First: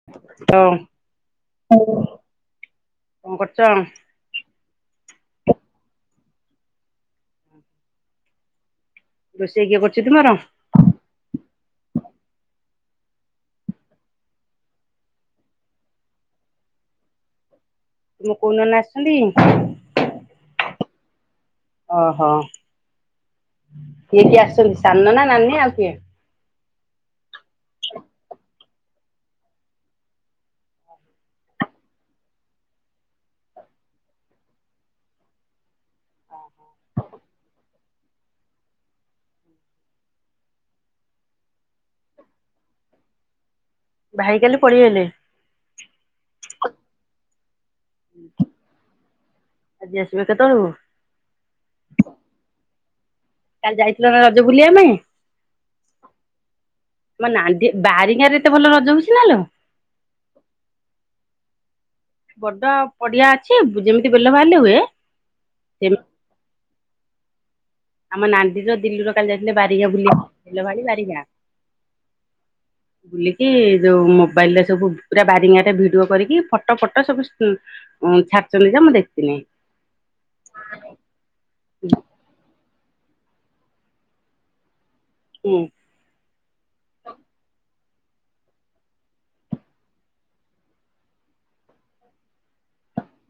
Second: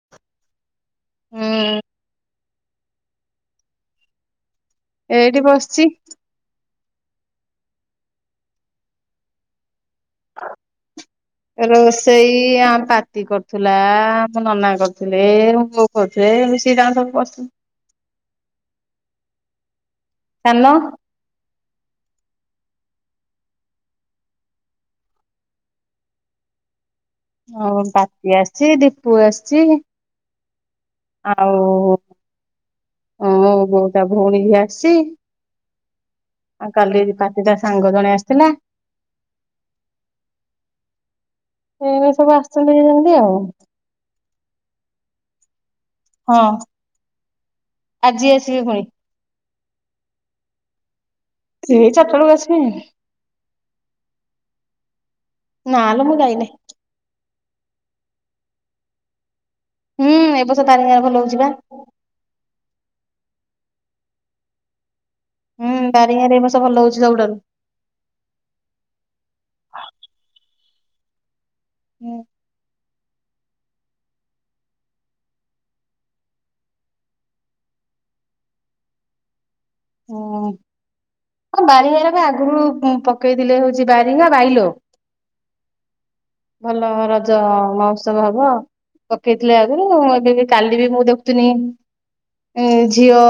ହ ହୁଁ କଣ କରୁଛ। ଏଇଠି ବସିଛି। ରୋଷେଇ କିଏ କରୁଛ ତମର। ରୋଷେଇ ଆମ ପାଟି କରୁଥିଲା ଆମ ନନା କରୁଥିଲେ। କହୁେ ଏ ମିଶି ଜାଣ ସବୁ ବସୁ। ତୁମ କୋଉ ନ ଆସିଛନ୍ତି [inaudible] ହୋଲୋ। ଓହୋ। କିଏ କିଏ ଆସଛନ୍ତି ସାନ ନା ନାନି ଆଉ କିଏ। ହଁ ପାପି ଆସିଛି ଦୀପୁ ଆସିଛି। ଆଉ ହ ବୋଉଟା ଭଉଣୀ ଆସିଛି। ଆଉ କାଲି ଦୀପାତିଟ ସାଙ୍ଗ ଜଣେ ଆସିଥିଲା। ଏଇ ସବୁ ଆସଛନ୍ତି ହେଇଛନ୍ତି ଆଉ [inaudible] ଭାଇ କାଲି ପଳେଇଗଲେ। ହଁ ଆଜି ଆସିବି ଫୁଣୀ। ଆଜି ଆସିବାେ କେତେବେଳକୁ। ସେ ଚଟାବେଳକୁ ଆସିବେ। କାଲି ଯାଇଥିଲ ନା ରଜ ବୁଲିବା ପାଇଁ। ନାଲୋ ମୁଁ ଯାଇନାଇ। ମ ନାନି ବିାଁରେ ଏତେ ଭଲ ରଜ ହଉଛି ନା ଲୋ। ହୁଁ ଏବ ବର୍ଷ ତାରି ଗାଁ ରେ ଭଲ ହଉଛି ବା। ବଡ ପଡିଆ ଅଛି ଯେମିତି ବେଲ ବାହାରିଲେ ହୁଏ। ହୁଁ ସେମି ବାରିଙ୍ଗାରଏ ବସ ଭଲ ହଉଛି ସବୁଠାରୁ। ଆମ ନାଣ୍ଡିର ଦିଲ୍ଲୀରୁ କାଲି ଯାଇଥିଲେ ବାରିଙ୍ଗା ବୁଲିବା କୁ ବେଲ ଭାଳି ବାରିଙ୍ଗା। ହୁଁ [inaudible] ବୁଲିକି ଯୋଉ ମୋବାଇଲ ରେ ସବୁ ପୁରା ବାରିଙ୍ଗ ରେ ଭିଡିଓ କରିକି ଫଟୋ ଫଟୋ ସବୁ ହଁ ଛାଡ଼ିଛନ୍ତି ଯେ ମୁଁ ଦେଖିଥିଲି। ହ। ହଁ ବାରିଗାର ବି ଆଗରୁ ପକେଇଲେ ହଉଛି ବାରିଙ୍ଗା ବାଇଲ [unintelligible] ହୁଁ। ଭଲ ରଜ ମହୋତ୍ସବ ହବ। ପକେଇଥିଲେ ଆଗରୁ ଏବେ କାଲି ବି ମୁଁ ଦେଖୁଥିଲି ଏ ଝିଅ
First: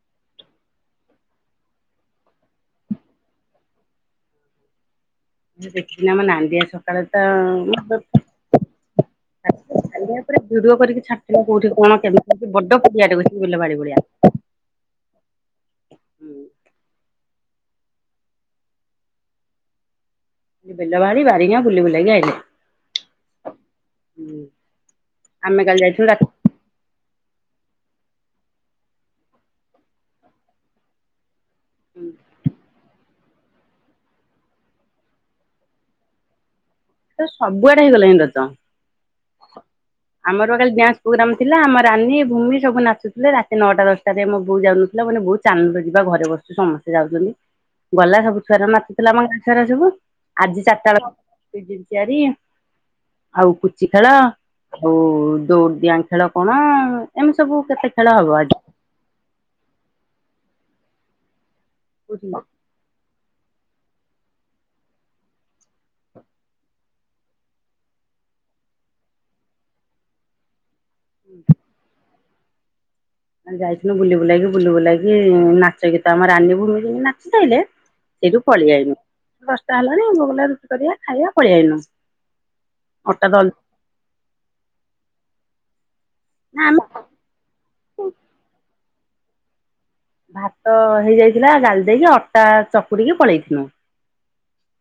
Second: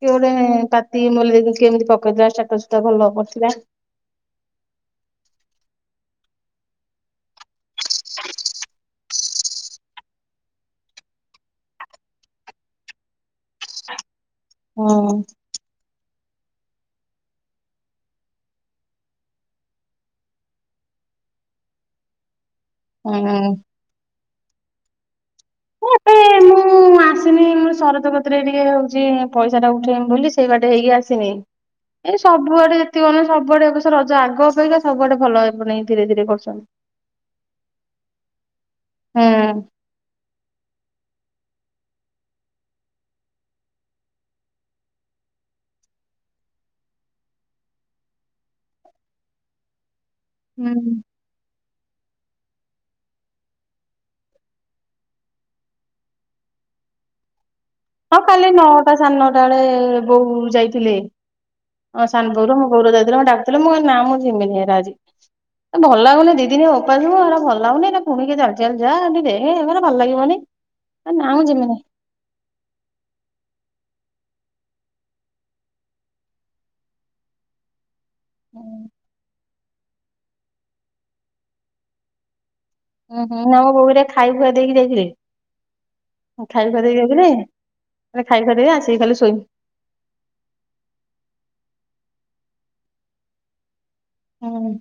କିଏ ପାତି ମ କେମିତି ପକେଇଥିଲା ଟ ସ୍ଟାଟସ ଟା ଭଲ ପଡିଥିଲା। ଦେଖଦିନ ଆମ ନାନ୍ଦୀଆ ସକାଳେ ତ [unintelligible] ଖାଲ ପରେ ଭିଡି କରି ଛାଟିଲ କୋଉଠି କଣ କେମତି ବଡ ପଡିଆ ଟେଛି [unintelligible] [unintelligible] ହଁ ହୁଁ ବିଲବାଡ଼ି ବାରି ବାରିଙ୍ଗ ବୁଲି ବୁଲ ଆଇଲେ ହଁ ହୁଁ ଆମେ କାଲି ଯାଇଥିଲୁ ଁ ମୁଁ ସରତ କତିରେ ଟିକେ ହଉଛି ପଇସାଟା ଉଠେଇମି ବୋଲି ସେଇ ବାଟେ ହେଇକି ଆସିନି। ଏଇ ସବୁଆଡେ ମେ ସବୁଆଡେ ଏବର୍ଷ ରଜ ଆଗ ଅପେଖା ସବୁଆଡେ ଭଲ ହେବ ମାନେ ଧୀରେ ଧୀରେ କରୁଛନ୍ତି। ସବୁଆଡେ ହେଇଗଲାଣି ରଜ। ହୁଁ। ଆମର କାଲି ଡ୍ୟାନ୍ସ ପ୍ରୋଗ୍ରାମ ଥିଲା ଆମ ରାନୀ ଭୂମି ସବୁ ନାଚୁଥିଲେ ରାତି ନଅଟା ଦଶ ରେ ଆମ ବହୁତ ଯାଉନଥିଲା ମାନେ ବହୁତ ଚାନ୍ଦରେ ଯିବା ଘରେ ବସୁ ସମସ୍ତେ ଯାଉଛନ୍ତି। ଗଲା ସବୁ ଛୁଆ ତ ନାଚୁଥିଲା ଆମ ଗାଁ ଛୁଆ ସବୁ ଆଜି ହୁଁ। ଚାରିଟା ବେଳ ିଆରି ଆଉ ପୁଚି ଖେଳ ଆଉ ଦୋଡିଡିିଆ ଖେଳ କଣ ଏମିତି ସବୁ କେତେ ଖେଳ ହଁ ହବ କାଲି ଆଜି। ନଅଟା ସାଢ଼େ ନଅଟା ବେଳେ ବୋଉ ଯାଇଥିଲେ ସାନ ବୋଉ ର ଗୋରୁ ଯାଇଥିଲ ମଁ ଡାିଥିଲ ମୋ ନା ମୁଁ ଯିମିିନି ହେରା ଅଜୀ। ଭଲ ଲାଗୁନି ଦି ଦିନି ଉପାସ ହା ଭଲଲାଗନି ଏଇା ପୁଣିକି ଚାଲି ଚାଲି ଯା ଦେ ଭଲ ଲାଗିବନି। ନା ମୁଁ ଜିବିନି। ଆ ଯାଇଥିଲୁ ବୁଲି ବୁଲେଇକି ବୁଲି ବୁଲକି ନାଚ ଗୀତ ଆମ ରାନୀ ଭୂମି କେ [unintelligible] ନାଚିଥାାଇଲେ। ସେଇଠୁ ପଳେଇଆଇନୁ। ଦଶଟା ହେଲାଣି ବଗ ରୁଟି କରିବା ଖାଇବା ପଳେଇଆଇନୁ। ହୁଁ ହୁଁମ ବୋଉରେ ଖାଇ ଖୁଆ ଦେଇକି ଯକରି ନା ଖାଇକୁୁଆ ଆମେ ଦେଇକି ଯାଇଥିଲେ ମାନ ଖାଇାରିବ ଆସ ଖାଲି ଶୋଇି ଭାତ ହେଇଯାଇଥିଲା ଗାଲି ଦେଇକି ଅଟା ଚକୁଡିକି ପଳେଇଥିଲୁ। ହୁଁ।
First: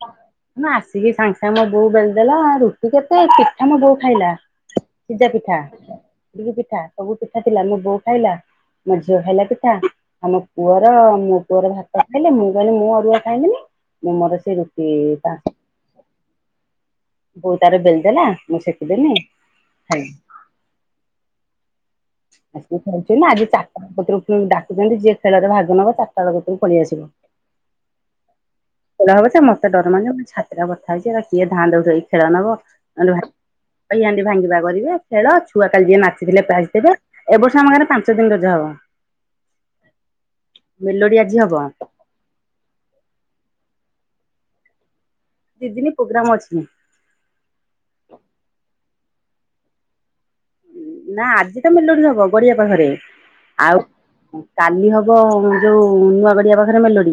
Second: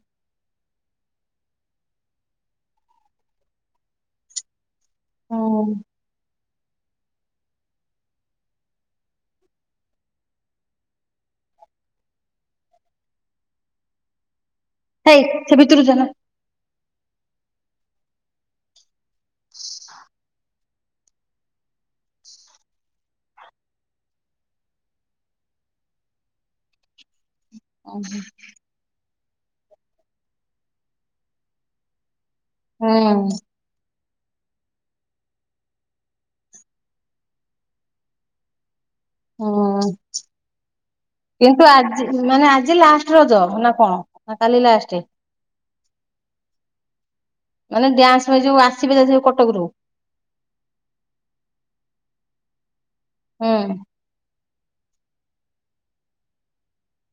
ନା ଆସିକି ସାଙ୍ଗ ଆା ମୋ ବୋଉ ବେଲିଦେଲା ରୁଟି କେତେ ପିଠା ମୋ ବୋଉ ଖାଇଲା। ସିଜା ହୁଁ ପିଠାଇଟିଲି ପିଠା ସବୁ ପିଠା ଥିଲା ମୋ ବୋଉ ଖାଇଲା ମୋ ଝିଅ ଖାଇଲା ପିଠା। ଆମ ପୁଅର ମୋ ପୁଅର ଭାତ ଖାଇଲେ ମୁଁ କହିଲି ମୁଁ ଅରୁଆ ଖାଇଲିଣିି ମୁଁ ମୋର ସେଇ ରୁ ହେଇ ସେଟା ସେ ଭିତରକୁ ଯାନା [unintelligible] ବୋଉ ତାର ବେଲିଦେଲା ମୁଁ ସେଖିଦେଲି ଖାଇଲୁ। ଆସିକ ଖେଳୁଛନ୍ତି ଆଜି ଚାରିଟା ବେ ପତରୁ ଡାକୁଛନ୍ତି ଯି ଖେଳରେ ଭାଗ ନବ ଚାରଟା ବେଳ ପରୁକୁ ଖଳଳି ଆସିବ। ଓହୋ ଖେଳ ହବ ସେ ମତେ ଡର ମାନିବ ମୋ ଛାତତିା ବଥା ହେଇଛି କିଏ ଧଁ ଦଉଇ ଖେଳ ନବ। ହୁଁ ହାଣ୍ଡି ଭାଙ୍ଗିବା କରିବେ ଖେଳ ଛୁଆ କାଲି ଯିଏ ନାଚିଥିଲେ [unintelligible] ଏବ ବର୍ଷ ଆମ ଘରେ ପାଞ୍ଚ ଦିନ ରଜ ହବ। ହୁଁ। ମେଲୋଡି ଆଜି କିନ୍ତୁ ହବ। ଆଜି ମାନେ ଆଜି ଲାଷ୍ଟ ରଜ ନା କଣ ନା କାଲି ଲାଷ୍ଟ? ଦିଇ ଦିନି ପ୍ରୋଗ୍ରାମ୍ ଅଛି। ମାନେ ଡ୍ୟାନ୍ସ ପାଇଁ ଯୋଉ ଆସିବେ କଟକରୁ। ନା ଆଜି ତ ମେଲୋଡି ହବ ଗଡିଆ ପାଖରେ ହୁଁ। ଆଉ କାଲି ହବ ଯୋଉ ନୂଆ ଗଡିଆ ପାଖରେ ମେଲୋଡି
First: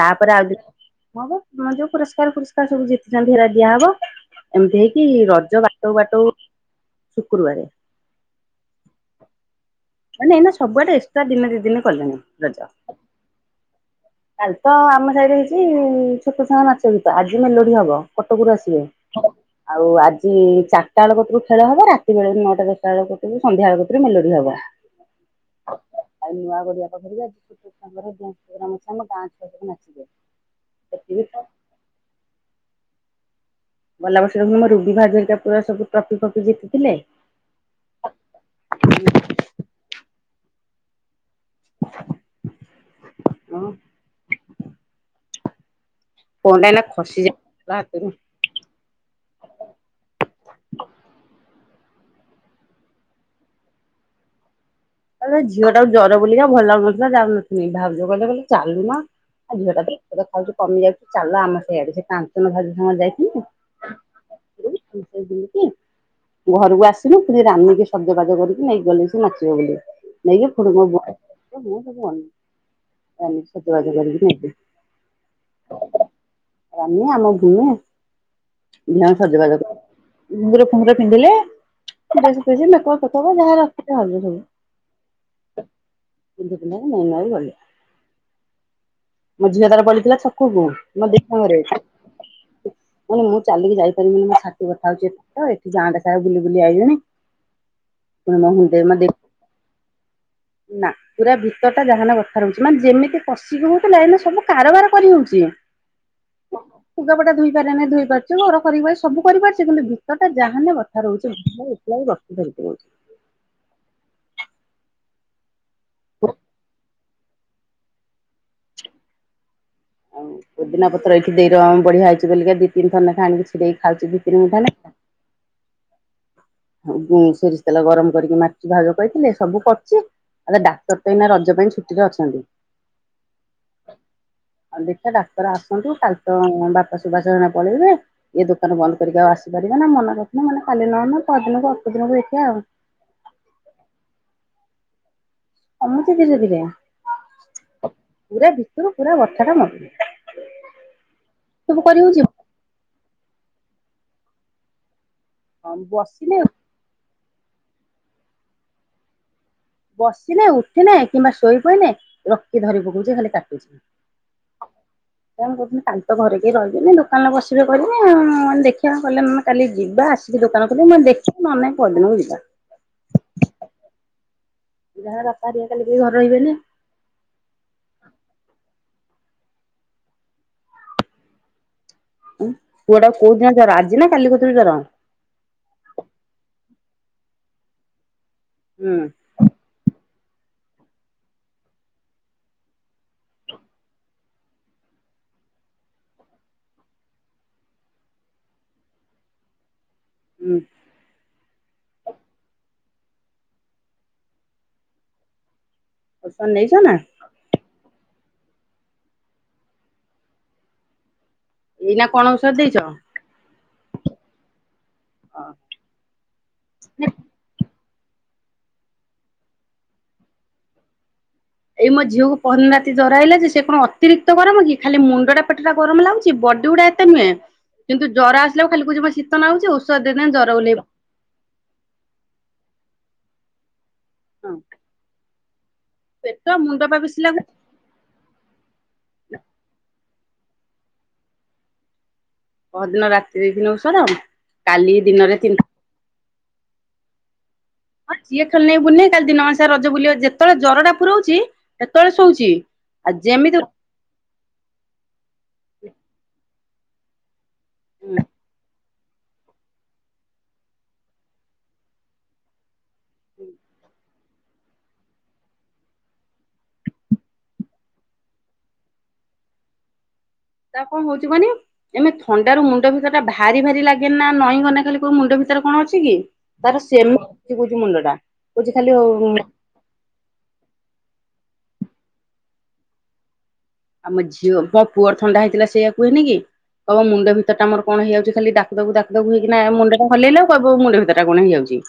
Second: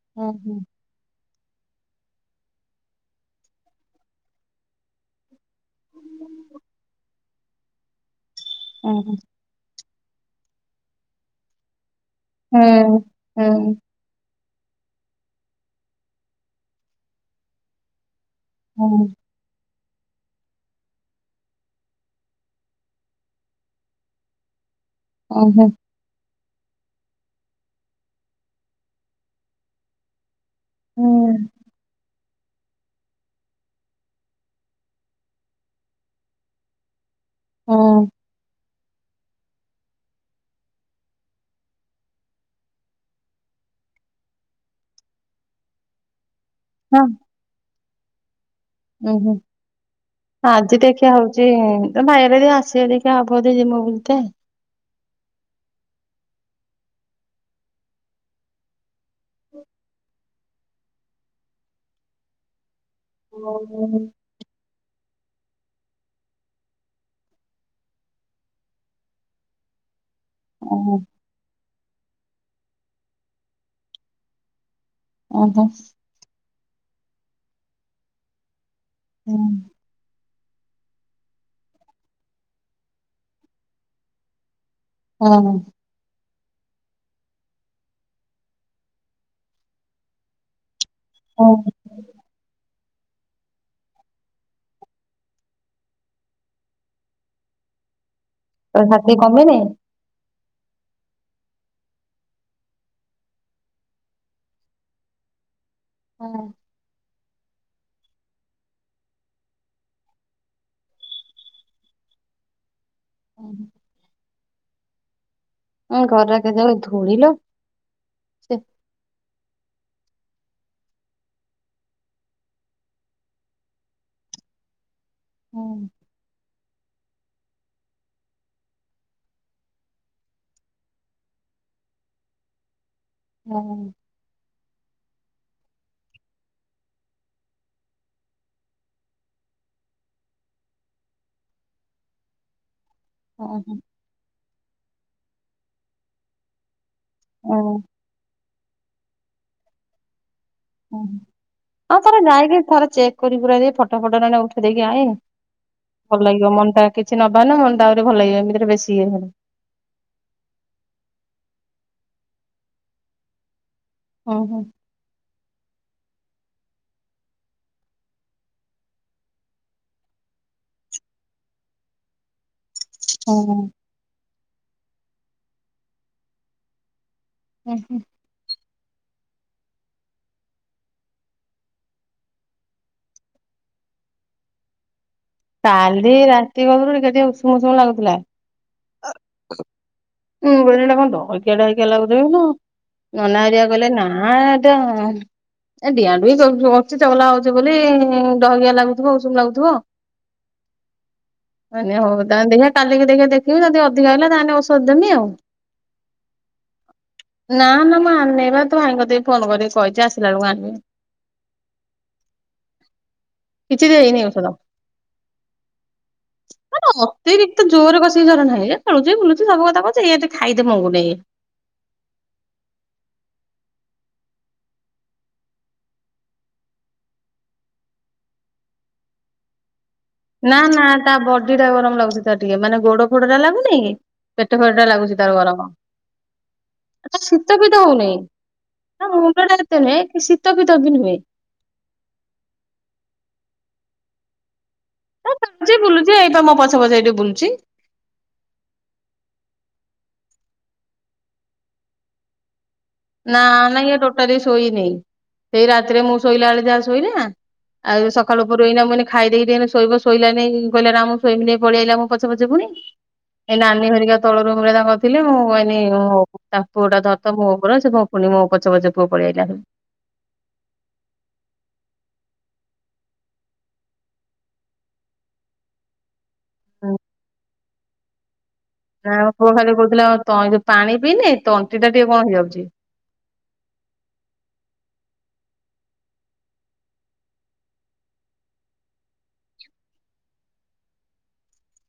ତାପରେ ଆଉ ଓହୋ ଦିନେ ହବା ସେମାନେ ଯୋଉ ପୁରସ୍କାର ପୁରସ୍କାର ସବୁ ଜିତିଛନ୍ତି ହେରା ଦିଆହବ। ଏମତି ହେଇକି ରଜ ବାଟଉ ବାଟଉ ଶୁକ୍ରବାରେ। ଓହୋ। ମାନେ ଏଇନା ସବୁଆଡେ ଏକ୍ସଟ୍ରା ଦିନେ ଦିଇ ଦିନି କଲେଣି। ରଜ ହୁଁ ହୁଁ। କାଲି ତ ଆମ ସାହି ରେ ହେଇଛି ଛୋଟ ଛୁଆ ଙ୍କ ନାଚ ଗୀତ ଆଜି ମେଲୋଡି ହବ। କଟକରୁ ଆସିବେ ହୁଁ ଆଉ ଆଜି ଚାରଟା ବେଳ କତିରୁ ଖେଳ ହବ ରାତି ବେଳ ନଅଟା ଦଶ ସକାଳ କତିରୁ ସନ୍ଧ୍ୟାବେଳକତିରୁ ମେଲୋଡି ହବ। ଓହୋ। ଆଉ ନୂଆ ଗଡିଆ ପଖରିବାେ ଆଜି ସାଙ୍ଗରେ୍ରାମ ଅଛି ଆମ ଗାଁ ଛୁଆ ସବୁ ନାଚିବେ। ହୁଁ ଏତିକି ତ ଗଲା ବର୍ଷ ମୋ ରୁବି ଭାଉଜ ଭାରିକା ପୁରା ସବୁ ଟ୍ରଫି ଫ୍ରଫି ଜିତିଥିଲେ। ହଁ। ଉଁ ଫୋନ୍ ଟା ଏଇନା ଖସି ଯାଇଥିଲା ହାତରୁ। ଉ ହୁଁ। ଆଜି ଦେଖିବା ହଉଛି ତମ ଭାଇ ଅରିକା ଯଦି ଆସିବେ ଦେଖିବା ହବ ଯଦି ଯିିବୁ ବୁଲ ତେ। ଏବେ ଝିଅ ଟାକୁ ଜର ବୁଲିକା ଭଲ ଲାଗୁନଥିଲା ଯାଉନଥିଲି ଭାଉଜ କହିଲେ କ ଚାଲୁ ନା। ଆଉ ଝିଅ ଟା ତ ଔଷଧ ଖାଉଚି କମି ଯାଉଛି ଚାଲ ଆମ ସେଇଆଡେ ସେ କାଞ୍ଚନ ଭାଉଜ ସାଙ୍ଗରେ ଯାଇ ଓହୋ। ସାର [unintelligible] ଦିନ କି? ଘରକୁ ଆସିଲୁ ପୁଣି ରାନିକୁ ସଜବାଜ କରିକି ନେଇକି ଗଲେ ସେ ନାଚିବ ବୋଲି। ନେଇକି ଫୁଣି ମୁଁ ଓହୋ ବୁହାଇକି [unintelligible] ସବୁ ସଜବାଜ କରିକି ନେବି, ଅ ହଁ। ରାନୁ ଆମ ଘୁମେ ବି ସଜବାଜ କର ଘୁଙ୍ଗୁର ଫୁଙ୍ଗୁର ପିନ୍ଧିଲେ, ଡ୍ରେସ ଫ୍ରେସ୍ ମେକପ ଫେକପ ଯାହା ରଖିଥିବେ ସଜ ସବୁ ହଁ। ପିନ୍ଧି ପିନ୍ଧା ନେଇ ନାଇ ଗଲେ ମୋ ଝିଅ ତାର ପଳେଇଥିଲା ଛକକୁ। ମ ଦି ପରେ। ମୁଁ ଚାଲିକି ଯାଇପାରିବିନି ମୋ ଛାତି ବଥା ହଉଛି ତ ଏଠି ଗାଁ ଟା ସାରା ବୁଲି ବୁଲି ଆଇଲିଣି। [inaudible] ତୋ ମୋ ଦେଇ ଛାତି କମିନି? ନା ପୁରା ଭିତର ଟା ଯାହାନ ବଥା ରହୁଛି ମାନେ ଯେମିତି ପଶିକି ହଉଥିଲା ଏଇନେ ସବୁ କାରବାର କରିହଉଛି। ଁ [inaudible] ହଁ। ଲୁଗାପଟା ଧୋଇ ପାରେନି ଧୋଇ ପାରୁଛୁ ଘର କରିପାର ସବୁ କରିପାରୁଛି କିନ୍ତୁ ଭିତରଟା ଯାହାନେ ବଥା ରହୁଛି ଆଉ। ପିଲାଏ ବସି ଧରିଛୁ। ଓ ହଁ। ଏ ଘର କେତେଯୋର ଧୂଳିଲୋ। ସେ ଆଉ ପୋଦିନା ପତ୍ର ଏଠି ଦେଇଦବ ଆମ ବଢିଆ ହେଇଛି ବୋଲି ଲା ଦି ନିତି ଥର ଲେଖା ଆଣିକି ଛିଡେଇ ଖାଉଛି ଦି ତିନି ପାନେ। ହୁଁ। ହ ହୁଁ ସୋରିଷ ତେଲ ଗରମ କରିକି ମାରିଥିଲି ଭାଲ କହିଥିଲେ ସବୁ କରୁଛି। ଆ ରେ ଡାକ୍ତର ତ ଏଇନା ରଜ ପାଇଁ ଛୁଟିରେ ଅଛନ୍ତି। ହୁଁ। ଆଉ ଦେଖିଆ ଡାକ୍ତର ଆସନ୍ତୁ କାଲି ତ ବାପା ସୁବାସ ନନା ପଳେଇବେ। ଇଏ ଦୋକାନ ବନ୍ଦ କରିକି ଆଉ ଆସିପାରିବା ନା ମେନେ ରଖିନ ମାନେ କାଲି ନହେନେ ପରଦିନକୁ ଅପର ଦିନକୁ ଦେଖିବା ଆଉ। ଓହୋ। କମୁଚି ଧୀରେ ଧୀରେ। ଓ ହୋ। ପୁରା ଭିତୁରୁ ପୁରା ଗଛ ଟା ମରିଯିବ। ଆଉ ଥରେ ଯାଇକି ଥରେ ଚେକ୍ କରି କୁରାକି ଫଟ ଫଟ ଏରା ଏଇନା ଉଠେଇ ଦେଇକି ଆଇନି। ଭଲ୍ ବସିନେ ଲାଗିବ ମନ ଟା କିଛି ନବା ନା ମନ ଟା ଆହୁରି ଭଲ୍ ଲାଗିବ ଏମିତିରେ ବେଶୀ ଇଏ ହବ। ବସିନେ ଉଠିନେ କିମ୍ବା ଶୋଇ ପଇନେ ରକି ଧରିପକଉଚି ଯେ ଖାଲି କାଟୁଚି। ଓହୋ। କଣ କହୁଚନ୍ତି କାଲି ତ ଘରେ କେହି ରହିବେନି ଦୋକାନରେ ବସିବେ କରିବେ ଆଉ ମୁ ଦେଖିଆ କଲେ ନନେ କାଲି ଯିବା ଆସିକି ଦୋକାନ ଖୋଲିବ ମୁ କଲି ଦେଖିଆ ନ ହେନେ ନାହିଁ ପଅର ଦିନକୁ ଯିବା। ଓହୋ। ଯାହା ବାପା ହରିକା କାଲିି କେହି ଘରେ ରହିବେନି। ହୁଁ ହୁଁ। ଉଁ ପୁଅ ଟାକୁ କୋଉ ଦିନ ଜର ଆଜି ନା କାଲି କତିରୁ ଜର? କାଲି ରାତି କତୁରୁ ଟିକେ ଟିକେ ଉଷୁମୁ ଉଷୁମୁ ଲାଗୁଥିଲା। ହୁଁଉଁ। ମୁଁ କହିଲି ଏଟା କଣ ଧଲକିଆ ଟା [unintelligible] ନନା ହରିଆ କଇଲେ ନାଁଆଁ ଏଟା। ଏ ଡିଆଁ ଡୁଇଁ କରୁଥିବ ଅଛି ଚଗଲା ହଉଛି ବୋଲି ଡ଼ହକିଆ ନାଗୁଥିବ, ଉଷୁମ୍ ଲାଗୁଥିବ ଆଉ। ହୁଁଉଁ। ମୁ କଇନି ହଉ ତାହେନ ଦେଖିଆ କାଲିକି ଦେଖିଆ ଦେ ଖିବି ଯଦି ଅଧିକ ହେଲା ତାହେନେ ଓଷଦ ଦେମି ଆଉ। ଓସନ୍ ନେଇଛ ନା? ନା ନା ମୁଁ ଆନେଇବା ତୋ ଭାଇଙ୍କ କତିକି ଫୋନ କରିକି କହିଛି ଆସିଲା ବେଳୁକୁ ଆଣିବେ। ଏଇନା କଣ ଓଷଦ ଦେଇଚ? କିଛି ଦେଇନି ଓଷଦ। ହଁ ମାନେ ଅତିରି କ୍ତ ଜୋରେ କଷିକି ଜର ନାହିଁ ଏ ଖେଳୁଛି ବୁଲୁଛି ସବୁ କଥା କରୁଚି ଏୟାଟେ ଖାଇତେ ମଙ୍ଗୁନେଇ ଏ। ଏଇ ମୋ ଝିଅକୁ ପହଦିନ ରାତି ଜର ଆଇଲା ଯେ ସେ କଣ ଅତିରିକ୍ତ ଗରମ କି ଖାଲି ମୁଣ୍ଡଟା ପେଟଟା ଗରମ୍ ଲାଗୁଚି ବଡି ଗୁଡା ଏ ତେ ନୁହେଁ କିନ୍ତୁ ଜର ଆସିଲାକୁ ଖାଲି କୋଉଚି ମତେ ଶୀତ ନାଗୁଚି ଓଷ ନା ନା ତା ବଡି ଟା ଗରମ ଲାଗୁଚି ତାର ଟିକେ ମାନେ ଗୋଡ ଫୋଡ ଟା ଲାଗୁନେଇ କି ହଁ ପେଟ ଫେଟ ଲାଗୁଚି। ତାର ଗରମ। ପେଟ ମୁଣ୍ଡ ପା ତା ବେଶି ଲାଗୁଛି। ଶୀତ ହଉନେଇଁ, ନା ମୁଣ୍ଡ ଟା ଏତେ ନୁହେଁ କି ଶୀତ ଫିତ ବି ନୁହେଁ। ପହର ଦିନ ରାତିରେ ଦେଇଥିନି ଓଷଦ କାଲି ଦିନରେ ତିନି ଏଇଠି ବୁଲୁଚି ଏଇପା ମୋ ପଛେ ପଛେ ଏଇଠି ବୁଲଚି। ହଁ ସିଏ ଖେଲୁନେଇ ବୁଲ୍ ନେଇ କାଲି ଦିନ ମାନ୍ ସେ ରଜ ବୁଲିଅ ଯେତେବେଳେ ଜର ଟା ପୁରୋଉଚି। ସେତେବେଳେ ଶୋଉଛି। ଆଉ ନା ଯେମିତି ନା ଇଏ ଟୋଟାଲି ଶୋଇନି ସେଇ ରାତିରେ ମୁଁ ଶୋଇଲା ବେଳେ ଯାହା ଶୋଇଲାଁ ଆଉ ସଖାଳୁ ପହରୁ ଏଇନା ମୁଁ କଇନି ଖାଇ ଦେଇକି ଟିକେ ହେଲେ ଶୋଇବ ଶୋଇଲା ନେଇଁକି କି କହିଲା ନା ମୁଁ ଶୋଇମି ନେଇ ପଳେଇ ଆଇଲା ମୋ ପଛେ ପଛେ ଫୁଣି। ଏ ନାନୀ ହରିକା ତଳ ରୁମରେ ତାଙ୍କର ଥିଲେ ମୁଁ କଇନି ଉଁ ହଉ ତାଙ୍କ ପୁଅଟା ଧରଥା ମୁଁ ପୁରା ସେ କଁ ପୁନି ମୋ ପଛେ ପଛେ ପୁଅ ପଳିଆଇଲା। ତାର କଁ ହୋଉଚି କନି? ଏମେ ଥଣ୍ଡାରୁ ମୁଣ୍ଡ ଭିତର ଟା ଭାରି ଭାରି ଲାଗେନା, ନଈଁ ଗନେ ଖାଲି କଇବୁ ମୁଣ୍ଡ ଭିତେରେ କଣ ଅଛି କି? ତାର [unintelligible] ମୁଣ୍ଡ ଟା। ନା କୋଉ ଖାଲି କହୁଥିଲା ଆ ତ ଯୋଉ ପାଣି ପିଇନି ତଣ୍ଟି ଟା ଟିକେ କଣ ହେଇଯାଉଛି। ଆମ ଝିଅ ମୋ ପୁଅର ଥଣ୍ଡା ହେଇଥିଲା ସେଇଆ କୁହେନି କି। କହିବ ମୁଣ୍ଡ ଭିତର୍ ଟା ମୋର କଣ ହେଇଯାଉଚି ଖାଲିଡାକୁ ଦାକୁ ହେଇକି ନା ମୁଣ୍ଡ ଟା ହଲେଇଲା କୁ କହିବ ମୋ ମୁଣ୍ଡ ଭିତର୍ ଟା କଣ ହେଇଯାଉଛି।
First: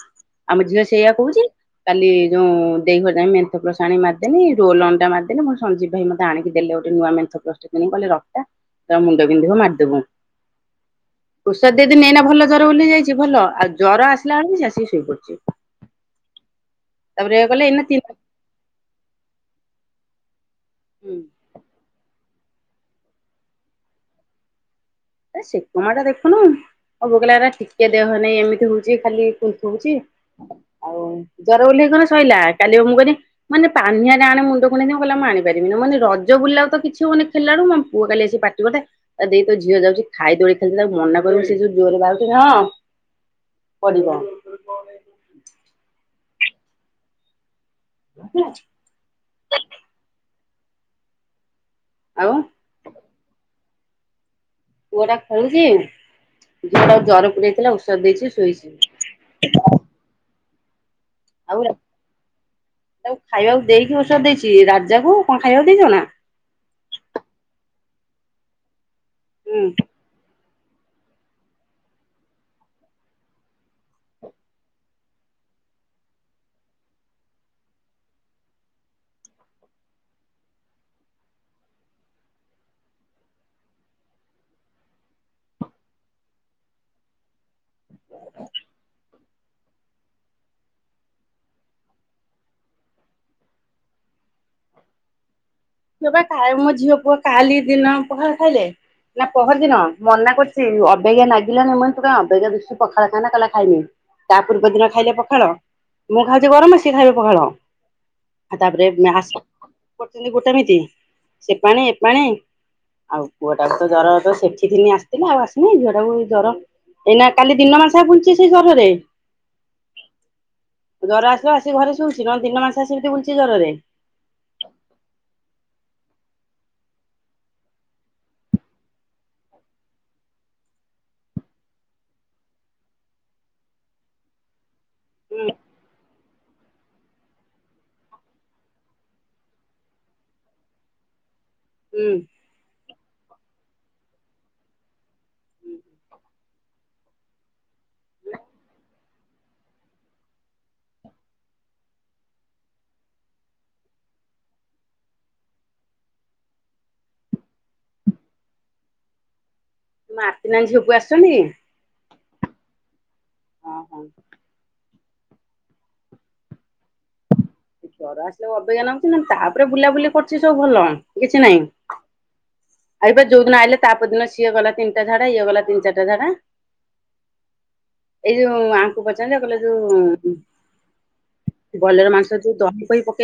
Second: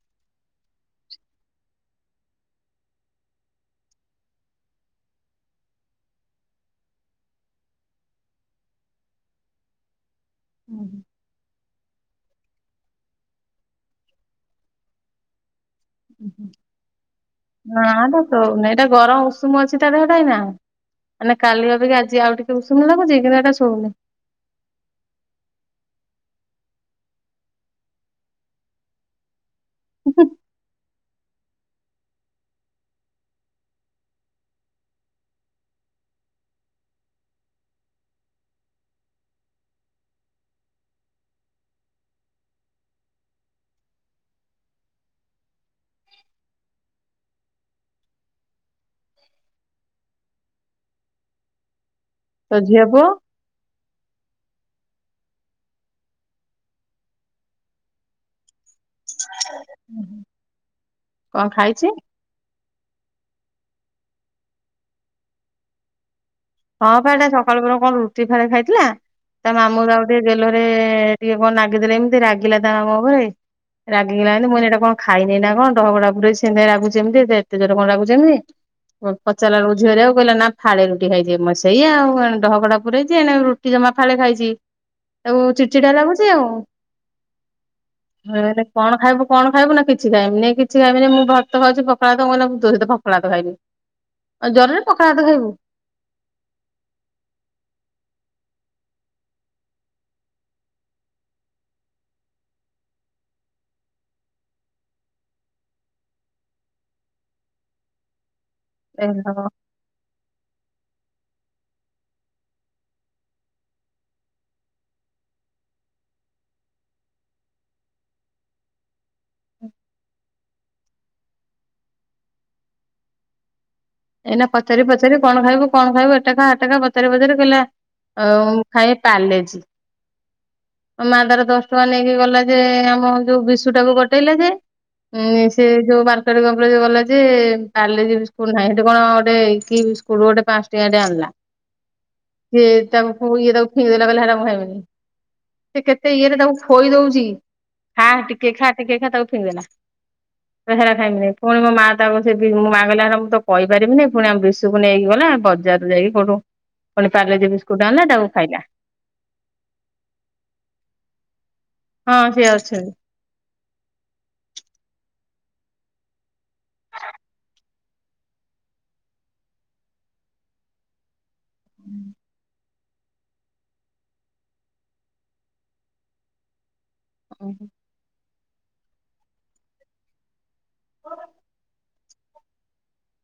ଆମ ଝିଅ ସେଇଆ କହୁଛି। କାଲି ଯୋଉଁ ଦେଇଙ୍କ ଯାଏ ମେନ୍ଥ ପ୍ଲସ୍ ଆଣି ମାର୍ ଦେନି ରୋଲ୍ ଅନ୍ଡା ମାର୍ଦେଲେ ମୋର୍ ସଞ୍ଜୀବ୍ ଭାଇ ମତେ ଆଣିକି ଦେଲେ ଗୋ ଏଣୁ ନୂଆ ମେନ୍ଥ ପ୍ଲସ୍ ଟେ କିଣି ମୁ କହିଲି ରଖ୍ତା ତା ମୁଣ୍ଡ ବିନ୍ଧିବ ମାର୍ଦବୁ। [unintelligible] ଔଷଧ ଦେଇଦି ନେଇନା ଭଲ ଜ୍ୱର ବୁଲି ଯାଇଛି ଭଲ ଆଉ ଜର ଆସିଲା ବେଳ ବି ଚାଷୀ ଶୋଇପଡୁଛି। [unintelligible] ତାପରେ କହିଲେ ଏଇନା ତିନି ନାଟ ସୋନ ଏଇଟା ଗରମ ଉଷୁମ ଅଛି ତା ଦେହଟା ନା ହୁଁ ମାନେ କାଲି ଭା କିି ଆଜି ଆଉ ଟିକ ୁସୁୁ ଯଟା ଶୋଉନି ଏ ସେକୁମା ଟା ଦେଖୁନୁ ମୋ ବଗିଲ ଟିକେ ଦେହ ନାଇଁ ଏମିତି ହଉଛି ଖାଲି ଥଉଛି ଆଉ ଜର ଓହ୍ଲେଇ କଣ ସରିଲା କାଲି ମୁଁ କନି ମାନେ ପାନିଆରେ ଆଣେ ମୁଣ୍ଡକୁଣ୍ଡେଇ କହଲେ ମୁ ଆଣିପାରିବିନ ନା ମାନେ ରଜ ବୁଲାଉ ତ କିଛିବ ମାନେ। ଖଲା ବୁ ମୋ ପୁଅ କାଲି ଆସିି ପାଟିବ ଟା ଦେଇ ତ ଝିଅ ଯାଉଛି ଖାଇ ଦୋଳି ଖାଇଛନ୍ତି ତାକୁ ମନା କରିବି ସେ ଯୋଉ ଜୋରରେ ବାହାରୁଥିଲେ ହଁ ପଡିବ। ଠ ଅଛି [inaudible] ଆଉ? [unintelligible] ପୁଅଟା ଖେଳୁଛି ଯଟା ଜର ପଡାଇଥିଲା ଔଷଧ ଦେଇଛି ଶୋଇଛି। କଣ ଆଉ ଖାଇଛି ତାକୁ ଖାଇବାକୁ ଦେଇକି ଔଷଧ ଦେଇଛି ରାଜାକୁ କଣ ଖାଇବାକୁ ଦେଇଛ ନା? ହଁ ବାଟା ସକାଳୁ ବଳେ କଣ ରୁଟି ଫାରେ ଖାଇଥିଲା ତା ହୁଁ ମାମୁଁ ଯାଉ ଟିକେ ବେଲରେ ଟିକେ କଣ ରାଗିଦେଲେ ଏମିତି ରାଗିଲା ତା ମମ ଉପରେ ରାଗିଗଲାଣି ମୁଁ ଏଇଟା କଣ ଖାଇନି ନା କଣ ଡଗୁଡା ପୁରରେ ସେ ରାଗୁ ଏମିତି ଏତେ ଜୋର କଣ ରାଗୁଛି ଏମତି। ପଚାରା ର ଝିରେ ଆଉ କହିଲା ନା ଫାଡ ରୁଟି ଖାଇଯିବ। ମୁ ସେଇ ଆଉ ଡହଗଡା ପୁରରେଛି ଏ ରୁଟି ଜମା ଫାଳେ ଖାଇଛି। ତା ଚିଚିଟା ଲାଗୁଛି ଆଉ କଣ ଖାଇବ କଣ ଖାଇବ ନା କିଛି ଖାଇବି ନାଇ କିଛି ଖାଇବି ମୁଁ ଭକ୍ ଖାଉଛି ପଖଳା ତ କହିଲ ଦୋଷତ ପଖଳା ତ ଖାଇବି। ଆଉ ଜରରେ ପଖାଲ ଭାତ ଖାଇବୁ? ପାଇଁ କାଇ ମର ଝିଅ ପୁଅ କାଲି ଦିନ ପଖର ଖାଇଲେ ନା ପହରଦିନ ମନା କରୁଛି ଅବେଜ୍ ଲାଗିଲାନି ମୁ ତୁ କଁ ଅବେଜା ଦେଖୁ ପଖାଳ ଖାନା କଲା ଖାଇନି। ତା ପୂର୍ବ ଦିନ ଖାଇଲେ ପଖାଳ ମୁଁ ଖାଉଛି ଗରମ ସିଏ ଖାଇବେ ପଖାଳ। ଆଉ ତାପରେ ଆସ କରୁଛନ୍ତି ଗୋଟେମିତି ସେ ପାଣି ଏ ପାଣି। ଆଉ କୁଅଟାକୁ ତ ଜର ତ ସେଠି ଦିନ ଆସିଥିଲା ଆଉ ଆସିନି ଝିଅ ଟାକୁ ଟାକୁ ଜର ଏଇନା କାଲି ଦିନ ମାସା ବୁଲଛି ସେଇ ଜରରେ। [inaudible] ଜର ଆସିଲ ଆସି ଘରେ ଶୁଛି ନହେଲେ ସେମି ବୁଛି ଜରରେ। ଏଇନା ପଚାରି ପଚି କଣ ଖାଇବୁ କଣ ଖାଇବୁ ଏଟା ଖା ଏଟା ପଚାରି ପଚାରି କହିଲା ଆଉ ଖାଇ ପାଲେଜି। ଆଉ ମା ଦାର ଦଶ ଟଙ୍କା ନେଇକି ଗଲା ଯେ ଆମ ଯୋଉ ବିଷୁ ଟାକୁ ଗଟେଇଲା ଯେ ଉଁ ହୁଁ ସେ ଯୋଉ ବାର୍ଶର ଗ ଯୋଉ ଗଲା ଯେ କାଲି ଯିବି ସ୍କୁଲ ନାହିଁ କଣ ଗୋଇକ ସ୍କୁଲ ଗୋଟେ ପାଞ୍ଚଟେ ଆଣିଲା ହୁଁ। ସେଏ ତାକୁ ଇଏ ତାକୁ ଫିଙ୍ଗଦେଲା ବଲେ ହେ ମୁଁ ହେବିନି। ସେ କେତେ ଇଏରେ ତାକୁ ଖୋଇ ଦଉଛି ଖା ଟିକେ ଖା ଟିକେ ଖା ତାକୁ ଫିଙ୍ଗି ଦେଲା। କଇଲା ହେରା ଖାଇମିନେଇ ପୁଣି ମୋ ମାଆ ତାକୁ ସେ ମୋ କହିଲା ହେରା ମୁଁ ତ କହିପାରିବିିମିନେଇ ପୁଣି ଆମ ବିଷୁକୁ ନେଇକି ଗଲା ବଜାରୁ ଯାଇକି କୋଉଠୁ ପୁଣି ପର୍ଲେଜି ବିସ୍କୁଟ ଆଣଲା ତାକୁ ଖାଇଲା। ତୁମ ଆତିନା ଝିଅକୁ ଆସୁନି? [unintelligible] ହଁ ସେଏ ଅଛନ୍ତି। ହଁ ହଁ। ଜର ଆସିଲେ ଅବାଗିଆ ଲାଗୁଚି ନହେଲେ ତାପରେ ବୁଲାବୁଲି କରୁଛି ସବୁ ଭଲ। କିଛି ନାଇଁ। ଏଇ ପା ଯୋଉଦିନ ଆଇଲେ ତା ପରଦିନ ସିଏ ଗଲା ତିନଟା ଝାଡ଼ା ଇଏ ଗଲା ତିିନି ଚାରଟା ଝାଡ଼ା। ଓହୋ। ଏଇ ଯୋଉ ଆଙ୍କୁ ପଚାରନି ଜେ କହିଲେ ଯୋଉ ବଲର ମାଂସ ଯୋଉ ଦହି ଫଇ ପକେଇ